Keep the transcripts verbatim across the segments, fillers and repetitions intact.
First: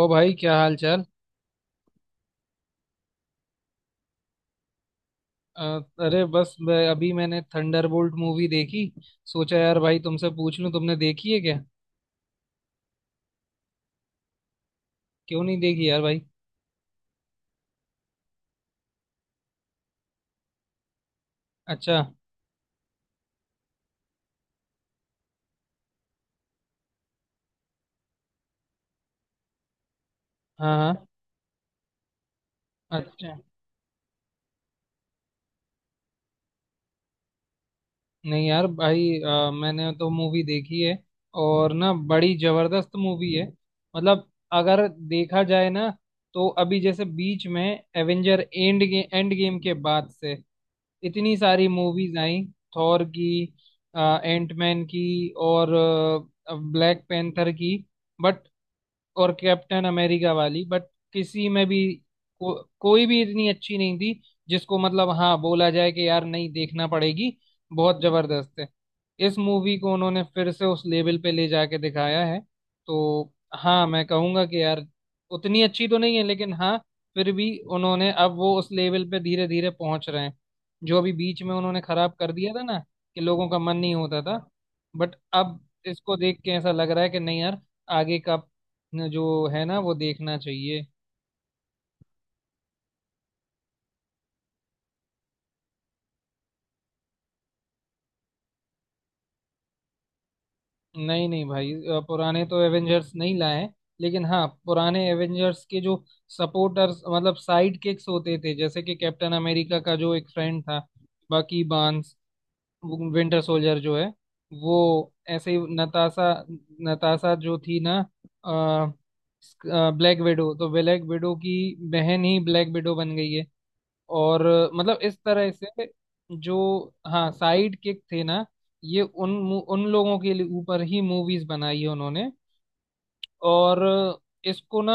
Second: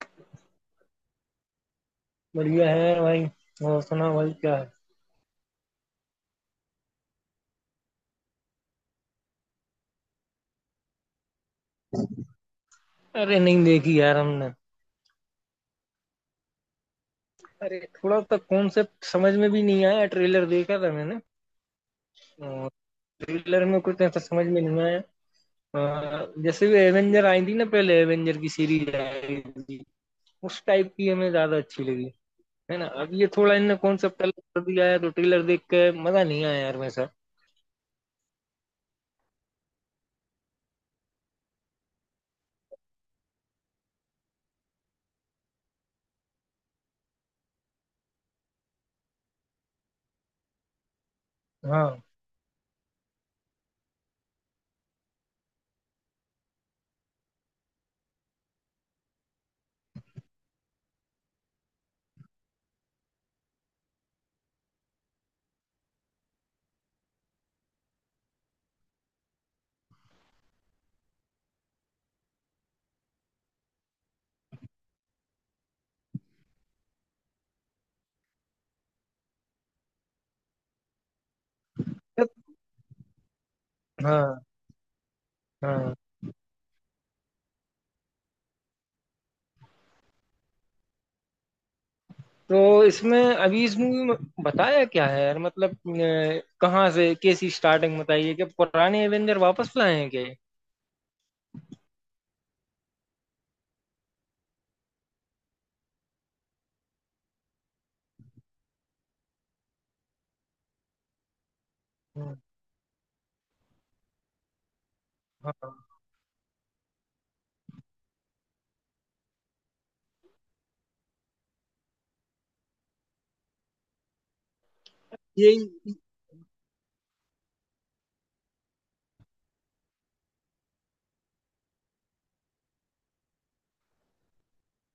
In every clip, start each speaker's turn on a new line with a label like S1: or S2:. S1: ओ भाई क्या हाल चाल।
S2: बढ़िया है भाई। और सुना भाई क्या है?
S1: अ, अरे बस मैं- अभी मैंने थंडरबोल्ट मूवी देखी। सोचा यार भाई तुमसे पूछ लूं तुमने देखी है क्या।
S2: अरे नहीं देखी यार हमने।
S1: क्यों नहीं देखी यार भाई।
S2: अरे थोड़ा सा कॉन्सेप्ट समझ में भी नहीं आया, ट्रेलर देखा था मैंने।
S1: अच्छा।
S2: ट्रेलर में कुछ ऐसा समझ में नहीं आया। अ, जैसे भी एवेंजर आई थी ना, पहले एवेंजर की सीरीज आई थी, उस
S1: हाँ
S2: टाइप
S1: हाँ।
S2: की हमें ज्यादा अच्छी लगी। है ना, अब ये
S1: अच्छा।
S2: थोड़ा इनने कॉन्सेप्ट अलग कर दिया है तो ट्रेलर देख के मजा नहीं आया यार वैसा।
S1: नहीं यार भाई, अ, मैंने तो मूवी देखी है। और ना बड़ी जबरदस्त मूवी है। मतलब अगर देखा जाए ना, तो अभी जैसे बीच में एवेंजर एंड गे, एंड गेम के बाद से इतनी सारी
S2: हाँ
S1: मूवीज आई। थॉर की, एंटमैन की, और ब्लैक पैंथर की, बट और कैप्टन अमेरिका वाली। बट किसी में भी को, कोई भी इतनी अच्छी नहीं थी जिसको मतलब हाँ बोला जाए कि यार नहीं देखना पड़ेगी, बहुत जबरदस्त है। इस मूवी को उन्होंने फिर से उस लेवल पे ले जाके दिखाया है। तो हाँ मैं कहूँगा कि यार उतनी अच्छी तो नहीं है, लेकिन हाँ फिर भी उन्होंने अब वो उस लेवल पे धीरे धीरे पहुंच रहे हैं, जो अभी बीच में उन्होंने खराब कर दिया था ना, कि लोगों का मन नहीं होता था।
S2: हाँ।
S1: बट अब
S2: हाँ,
S1: इसको देख के ऐसा लग रहा है कि नहीं यार, आगे का न जो है ना वो देखना चाहिए।
S2: तो इसमें अभी इस मूवी में बताया क्या है यार? मतलब अ, कहाँ से कैसी स्टार्टिंग? बताइए कि पुराने एवेंजर वापस लाए हैं क्या ये?
S1: नहीं नहीं भाई, अ, पुराने तो एवेंजर्स नहीं लाए हैं, लेकिन हाँ पुराने एवेंजर्स के जो सपोर्टर्स मतलब साइड किक्स होते थे, जैसे कि कैप्टन अमेरिका का जो एक फ्रेंड था, बाकी बांस
S2: हम्म।
S1: विंटर सोल्जर जो है वो, ऐसे ही
S2: हाँ,
S1: नताशा। नताशा जो थी ना ब्लैक विडो, तो ब्लैक विडो की बहन ही ब्लैक विडो बन गई है। और मतलब इस तरह से
S2: यही
S1: जो, हाँ साइड किक थे ना, ये उन उन लोगों के लिए ऊपर ही मूवीज बनाई है उन्होंने। और इसको ना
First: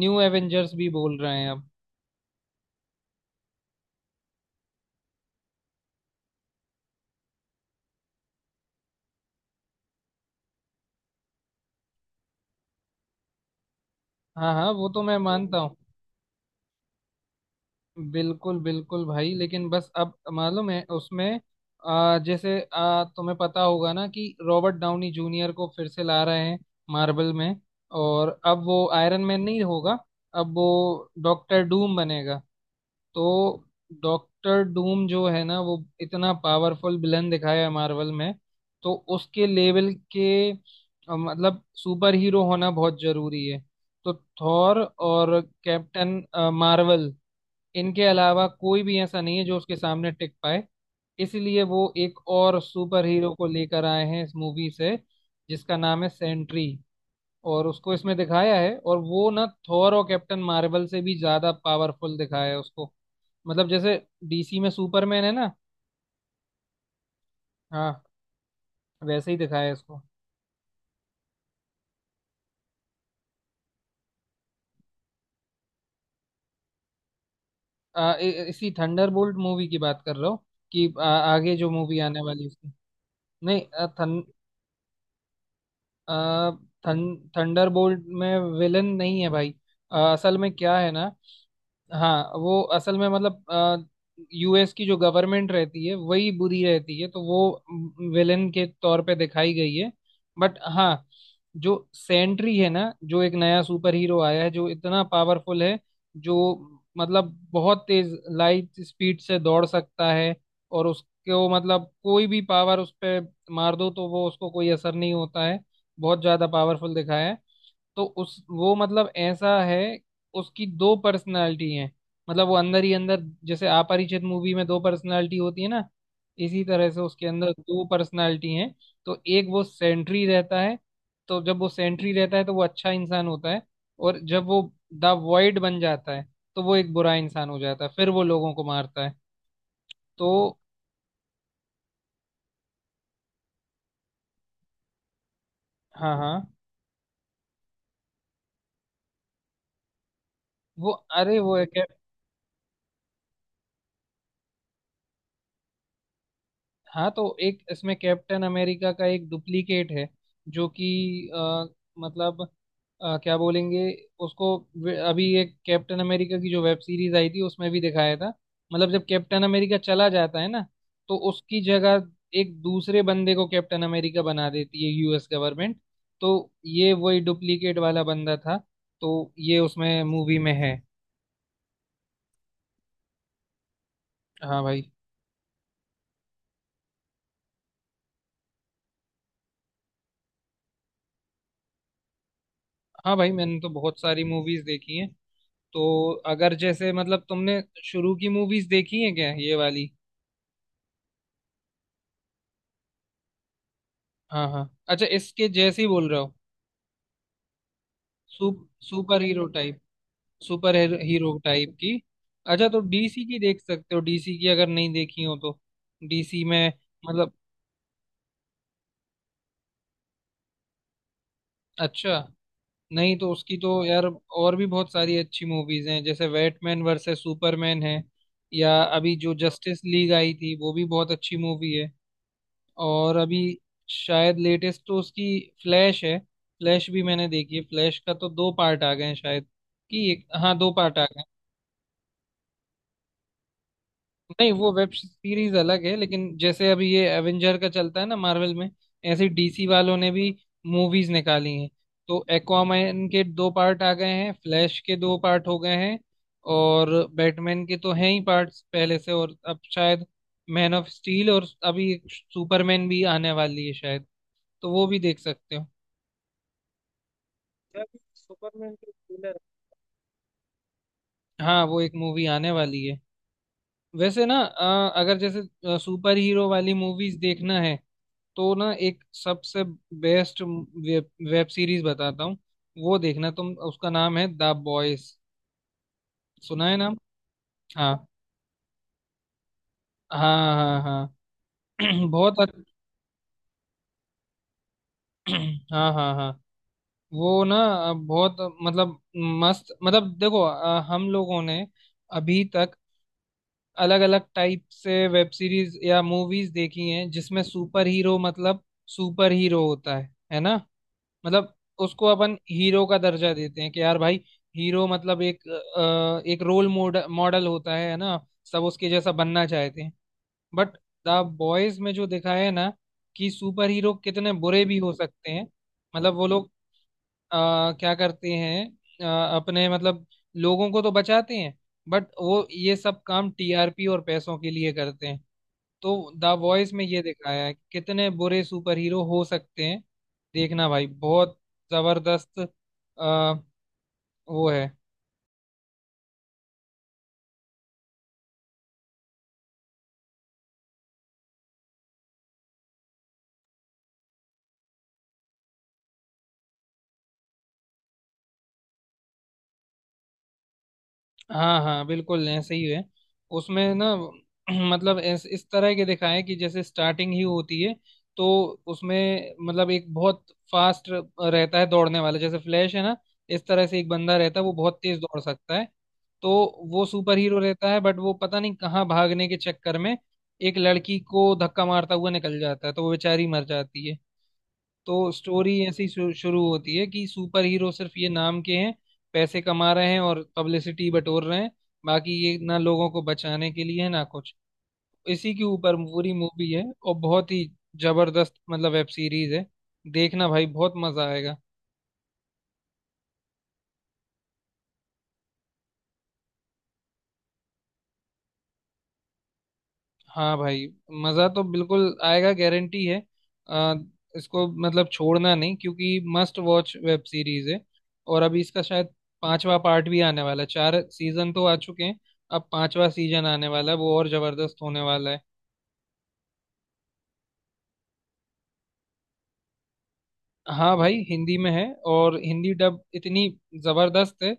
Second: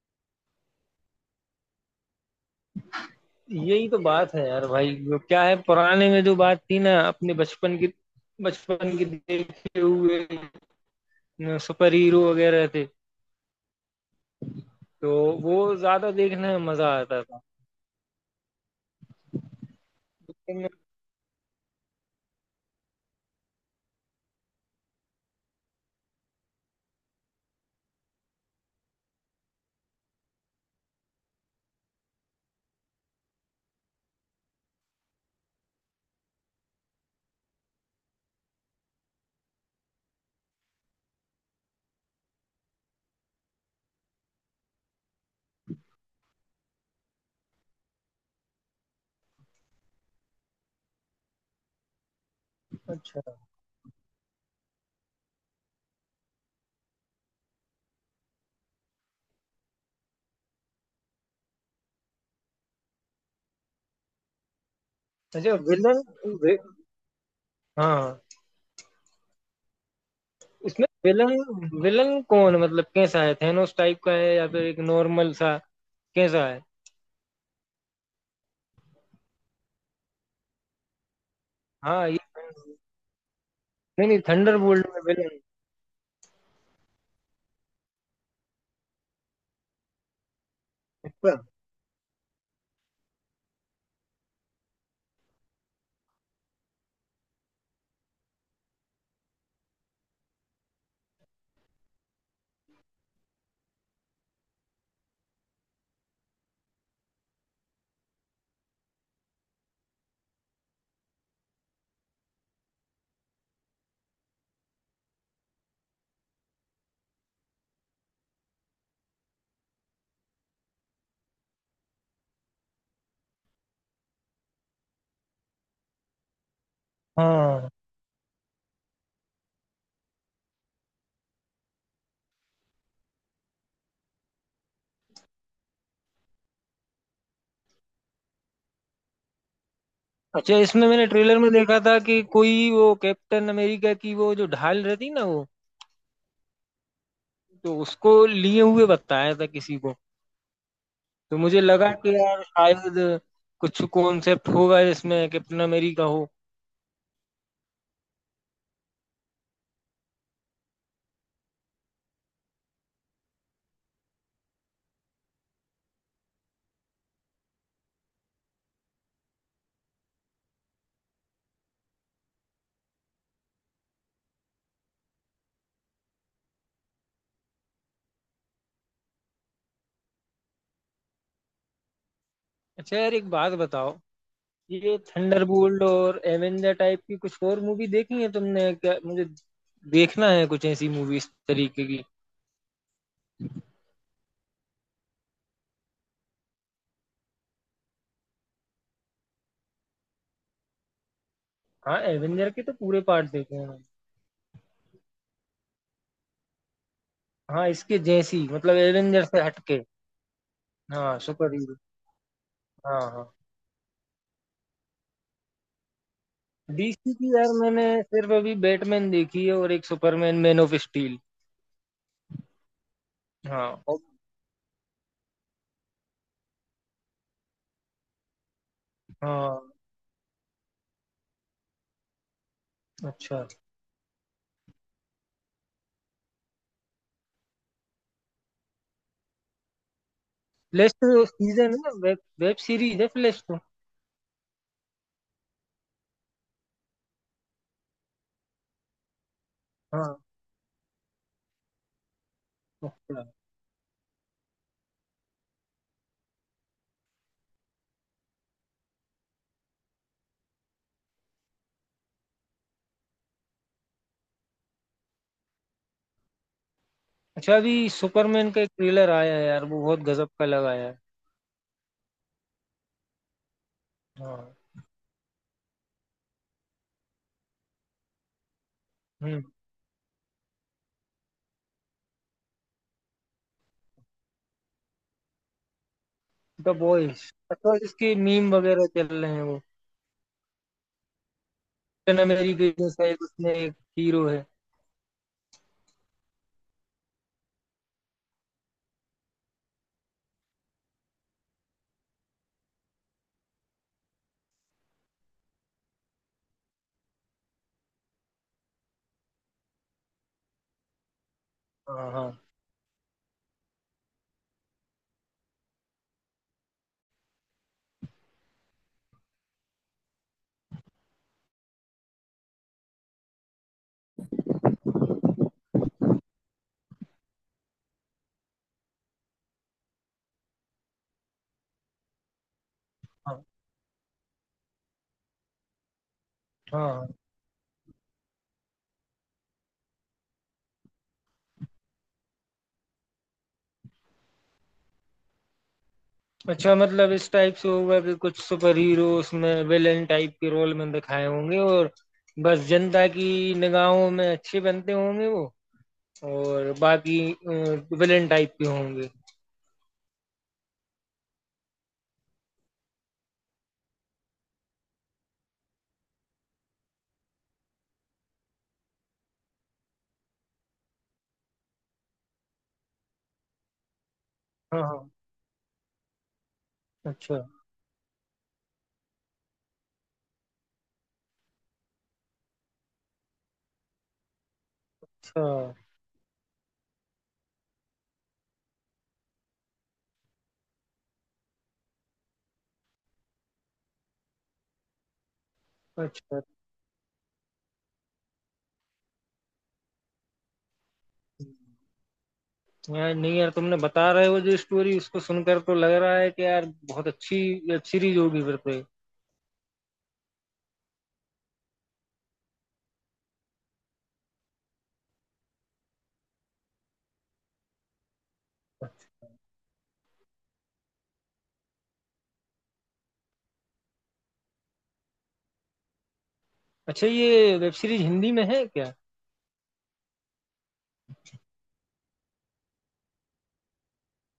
S1: न्यू एवेंजर्स भी बोल रहे हैं अब।
S2: यही तो बात है यार भाई, वो क्या है पुराने में जो बात थी ना, अपने बचपन की, बचपन की देखे हुए सुपर हीरो वगैरह थे,
S1: हाँ हाँ वो तो
S2: तो
S1: मैं मानता
S2: वो
S1: हूँ।
S2: ज्यादा देखने में मजा आता था।
S1: बिल्कुल बिल्कुल भाई, लेकिन बस अब मालूम है उसमें आ, जैसे, आ, तुम्हें पता होगा ना कि रॉबर्ट डाउनी जूनियर को फिर से ला रहे हैं मार्वल में। और अब वो आयरन मैन नहीं होगा, अब वो डॉक्टर डूम बनेगा। तो डॉक्टर डूम जो है ना वो इतना पावरफुल विलन दिखाया है मार्वल में। तो उसके लेवल के अ, मतलब सुपर हीरो होना बहुत जरूरी है। तो थॉर और कैप्टन मार्वल, इनके अलावा कोई भी ऐसा नहीं है जो उसके सामने टिक पाए। इसलिए वो एक और सुपर
S2: अच्छा,
S1: हीरो को लेकर आए हैं इस मूवी से, जिसका नाम है सेंट्री। और उसको इसमें दिखाया है, और वो ना थॉर और कैप्टन मार्वल से भी ज्यादा पावरफुल दिखाया है उसको। मतलब जैसे डीसी में सुपरमैन है ना,
S2: अच्छा। विलन, वे,
S1: हाँ
S2: हाँ,
S1: वैसे ही दिखाया है इसको।
S2: इसमें विलन विलन कौन? मतलब कैसा है, थेनोस टाइप का है या फिर एक नॉर्मल सा, कैसा है?
S1: आ, इ, इसी थंडरबोल्ट मूवी की बात कर रहा हूँ, कि आ, आगे जो मूवी
S2: हाँ ये।
S1: आने वाली है उसकी।
S2: नहीं नहीं,
S1: नहीं,
S2: थंडरबोल्ट में विलन।
S1: आ, थं, थंडरबोल्ट में विलन नहीं है भाई। अ, असल में क्या है ना,
S2: अच्छा।
S1: हाँ वो असल में मतलब यूएस की जो गवर्नमेंट रहती है वही बुरी रहती है, तो वो विलेन के तौर पे दिखाई गई है। बट हाँ, जो सेंट्री है ना, जो एक नया सुपर हीरो आया है, जो इतना पावरफुल है, जो मतलब बहुत तेज लाइट स्पीड से दौड़ सकता है। और उसको मतलब कोई भी पावर उस पे मार दो तो वो, उसको कोई असर नहीं होता है। बहुत ज्यादा पावरफुल दिखाया है। तो उस वो मतलब ऐसा है, उसकी दो पर्सनालिटी हैं। मतलब वो अंदर ही अंदर, जैसे अपरिचित मूवी में दो पर्सनालिटी होती है ना, इसी तरह से उसके अंदर
S2: हाँ,
S1: दो पर्सनालिटी हैं। तो एक वो सेंट्री रहता है। तो जब वो सेंट्री रहता है तो वो अच्छा इंसान होता है, और जब वो द वॉइड बन जाता है तो वो एक बुरा इंसान हो जाता है, फिर वो लोगों को मारता है। तो।
S2: अच्छा, इसमें मैंने ट्रेलर में देखा था कि कोई वो कैप्टन अमेरिका की वो जो ढाल रहती ना, वो,
S1: हाँ हाँ।
S2: तो उसको लिए हुए बताया था किसी को।
S1: वो,
S2: तो
S1: अरे वो
S2: मुझे
S1: है।
S2: लगा कि यार शायद कुछ कॉन्सेप्ट होगा इसमें, कैप्टन अमेरिका हो।
S1: हाँ तो एक इसमें कैप्टन अमेरिका का एक डुप्लीकेट है, जो कि अ, मतलब अ, क्या बोलेंगे उसको। वे- अभी एक कैप्टन अमेरिका की जो वेब सीरीज आई थी उसमें भी दिखाया था। मतलब जब कैप्टन अमेरिका चला जाता है ना, तो उसकी जगह एक दूसरे बंदे को कैप्टन अमेरिका बना देती है यूएस गवर्नमेंट। तो ये वही डुप्लीकेट वाला बंदा था, तो ये उसमें मूवी में है।
S2: अच्छा यार, एक बात बताओ,
S1: हाँ भाई।
S2: ये थंडरबोल्ट और एवेंजर टाइप की कुछ और मूवी देखी है तुमने क्या? मुझे देखना है कुछ ऐसी मूवी इस तरीके की।
S1: हाँ भाई, मैंने तो बहुत सारी मूवीज देखी हैं। तो अगर जैसे, मतलब तुमने शुरू की मूवीज देखी है क्या ये वाली।
S2: हाँ, एवेंजर के तो पूरे पार्ट देखे हैं मैंने।
S1: हाँ हाँ, अच्छा इसके जैसे ही बोल रहे हो।
S2: हाँ, इसके जैसी
S1: सुप,
S2: मतलब,
S1: सुपर
S2: एवेंजर से
S1: हीरो टाइप,
S2: हटके।
S1: सुपर
S2: हाँ,
S1: हीरो
S2: सुपर
S1: टाइप
S2: हीरो।
S1: की। अच्छा तो
S2: हाँ
S1: डीसी
S2: हाँ।
S1: की देख सकते हो, डीसी की अगर नहीं देखी हो तो। डीसी में
S2: डीसी की
S1: मतलब,
S2: यार मैंने सिर्फ अभी बैटमैन देखी है और एक सुपरमैन, मैन ऑफ स्टील।
S1: अच्छा, नहीं तो उसकी
S2: हाँ,
S1: तो
S2: और-
S1: यार और भी बहुत सारी अच्छी मूवीज हैं, जैसे बैटमैन वर्सेस सुपरमैन है, या अभी जो
S2: हाँ।
S1: जस्टिस लीग आई थी वो भी बहुत अच्छी मूवी है। और
S2: अच्छा।
S1: अभी शायद लेटेस्ट तो उसकी फ्लैश है। फ्लैश भी मैंने देखी है, फ्लैश का तो दो पार्ट आ गए हैं शायद, कि एक, हाँ दो
S2: फ्लैश
S1: पार्ट आ गए हैं।
S2: तो सीजन है, वेब वेब सीरीज है फ्लैश तो।
S1: नहीं वो वेब सीरीज अलग है, लेकिन जैसे अभी ये एवेंजर का चलता है ना मार्वल में, ऐसे डीसी वालों ने
S2: हाँ।
S1: भी मूवीज निकाली हैं। तो एक्वामैन के
S2: अच्छा।
S1: दो पार्ट आ गए हैं, फ्लैश के दो पार्ट हो गए हैं। और बैटमैन के तो हैं ही पार्ट्स पहले से, और अब शायद मैन ऑफ स्टील, और अभी सुपरमैन भी आने वाली है शायद, तो वो भी देख सकते हो।
S2: अच्छा,
S1: यार
S2: अभी सुपरमैन का एक
S1: सुपरमैन के
S2: ट्रेलर आया
S1: ट्रेलर,
S2: है यार, वो बहुत गजब का लगाया है।
S1: हाँ वो एक मूवी आने वाली है। वैसे ना,
S2: हाँ।
S1: अ, अगर जैसे सुपर हीरो वाली मूवीज देखना है, तो ना एक
S2: हुँ,
S1: सबसे बेस्ट वेब, वेब सीरीज बताता हूँ। वो देखना तुम, उसका नाम है द बॉयज। सुना
S2: द
S1: है नाम।
S2: बॉयज। अच्छा,
S1: हाँ
S2: इसके मीम वगैरह चल रहे हैं वो?
S1: हाँ हाँ हाँ।
S2: कैप्टन
S1: बहुत अच्छ-
S2: अमेरिका जो शायद उसमें एक हीरो है।
S1: हाँ हाँ हाँ। वो ना अ, बहुत मतलब मस्त, मतलब देखो अ, हम लोगों ने अभी तक अलग अलग टाइप से वेब सीरीज या मूवीज देखी हैं, जिसमें सुपर हीरो, मतलब सुपर हीरो होता है है ना, मतलब उसको
S2: हाँ
S1: अपन
S2: हाँ
S1: हीरो का दर्जा देते हैं कि यार भाई। हीरो मतलब एक, अ, एक रोल मॉडल मॉडल होता है है ना, सब उसके जैसा बनना चाहते हैं। बट द बॉयज में जो दिखाया है ना, कि सुपर हीरो कितने बुरे भी हो सकते हैं। मतलब वो लोग आ, क्या करते हैं, अ, अपने मतलब लोगों को तो बचाते हैं, बट वो ये सब काम
S2: हाँ।
S1: टीआरपी और पैसों के लिए करते हैं। तो द वॉइस में
S2: हाँ
S1: ये
S2: हाँ।
S1: दिखाया है कि कितने बुरे सुपर हीरो हो सकते हैं। देखना भाई, बहुत जबरदस्त अ, वो है।
S2: अच्छा, मतलब इस टाइप से होगा कि कुछ सुपर हीरो उसमें विलेन टाइप के रोल में दिखाए होंगे, और बस जनता की निगाहों में अच्छे बनते होंगे वो, और बाकी विलेन टाइप के होंगे।
S1: हाँ हाँ बिल्कुल ऐसे ही है। उसमें ना मतलब इस, इस तरह के दिखाया है, कि जैसे स्टार्टिंग ही होती है तो उसमें मतलब एक बहुत फास्ट रहता है दौड़ने वाला, जैसे फ्लैश है ना, इस तरह से एक बंदा रहता है वो बहुत
S2: हाँ
S1: तेज
S2: हाँ।
S1: दौड़ सकता है। तो वो सुपर
S2: अच्छा।
S1: हीरो रहता है, बट वो पता नहीं कहाँ भागने के चक्कर में एक लड़की को धक्का मारता हुआ निकल जाता है, तो वो बेचारी मर जाती है। तो स्टोरी
S2: अच्छा।
S1: ऐसी शु- शुरू होती है कि सुपर हीरो सिर्फ ये नाम के हैं, पैसे कमा रहे हैं और पब्लिसिटी बटोर रहे हैं, बाकी ये ना लोगों को बचाने के लिए है ना कुछ। इसी के ऊपर पूरी
S2: अच्छा
S1: मूवी है, और बहुत ही जबरदस्त मतलब वेब सीरीज है। देखना भाई, बहुत मजा आएगा।
S2: यार, नहीं यार, तुमने बता रहे हो जो स्टोरी उसको सुनकर तो लग रहा है कि यार बहुत अच्छी वेब सीरीज होगी फिर तो ये।
S1: हाँ भाई, मज़ा तो बिल्कुल आएगा, गारंटी है। आ, इसको मतलब छोड़ना नहीं, क्योंकि मस्ट वॉच वेब सीरीज है। और अभी इसका शायद पांचवा पार्ट भी आने वाला है, चार सीजन तो आ चुके हैं, अब पांचवा सीजन आने वाला है, वो और जबरदस्त होने वाला है।
S2: अच्छा, ये वेब सीरीज हिंदी में है क्या?
S1: हाँ भाई हिंदी में है, और हिंदी डब इतनी जबरदस्त है,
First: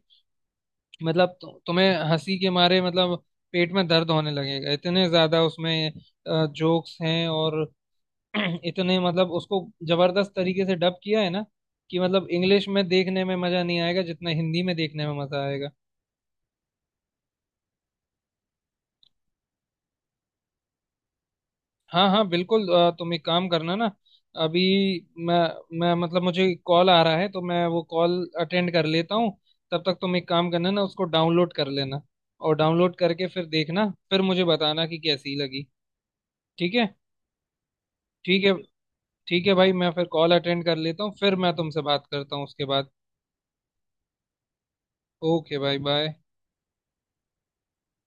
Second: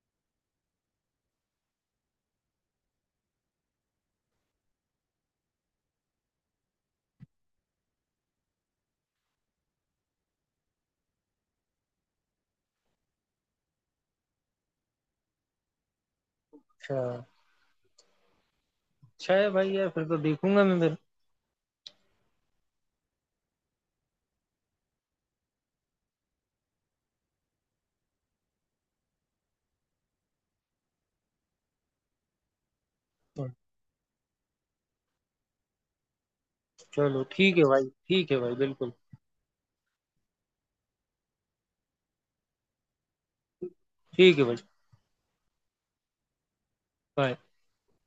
S1: मतलब तु, तुम्हें हंसी के मारे मतलब पेट में दर्द होने लगेगा, इतने ज्यादा उसमें जोक्स हैं। और इतने, मतलब उसको जबरदस्त तरीके से डब किया है ना, कि मतलब इंग्लिश में देखने में मजा नहीं आएगा जितना हिंदी में देखने में मजा आएगा।
S2: अच्छा, अच्छा है भाई, यार फिर तो देखूंगा मैं फिर।
S1: हाँ हाँ बिल्कुल। अ, तुम एक काम करना ना। अभी मैं मैं मतलब मुझे कॉल आ रहा है, तो मैं वो कॉल अटेंड कर लेता हूँ। तब तक तुम एक काम करना ना, उसको डाउनलोड कर लेना, और डाउनलोड करके फिर देखना, फिर मुझे बताना कि कैसी लगी। ठीक है।
S2: चलो ठीक है भाई, ठीक है
S1: ठीक है।
S2: भाई, बिल्कुल
S1: ठीक है भाई, मैं फिर कॉल अटेंड कर लेता हूँ, फिर मैं तुमसे बात करता हूँ उसके बाद।
S2: ठीक है भाई।
S1: ओके भाई बाय।
S2: बाय।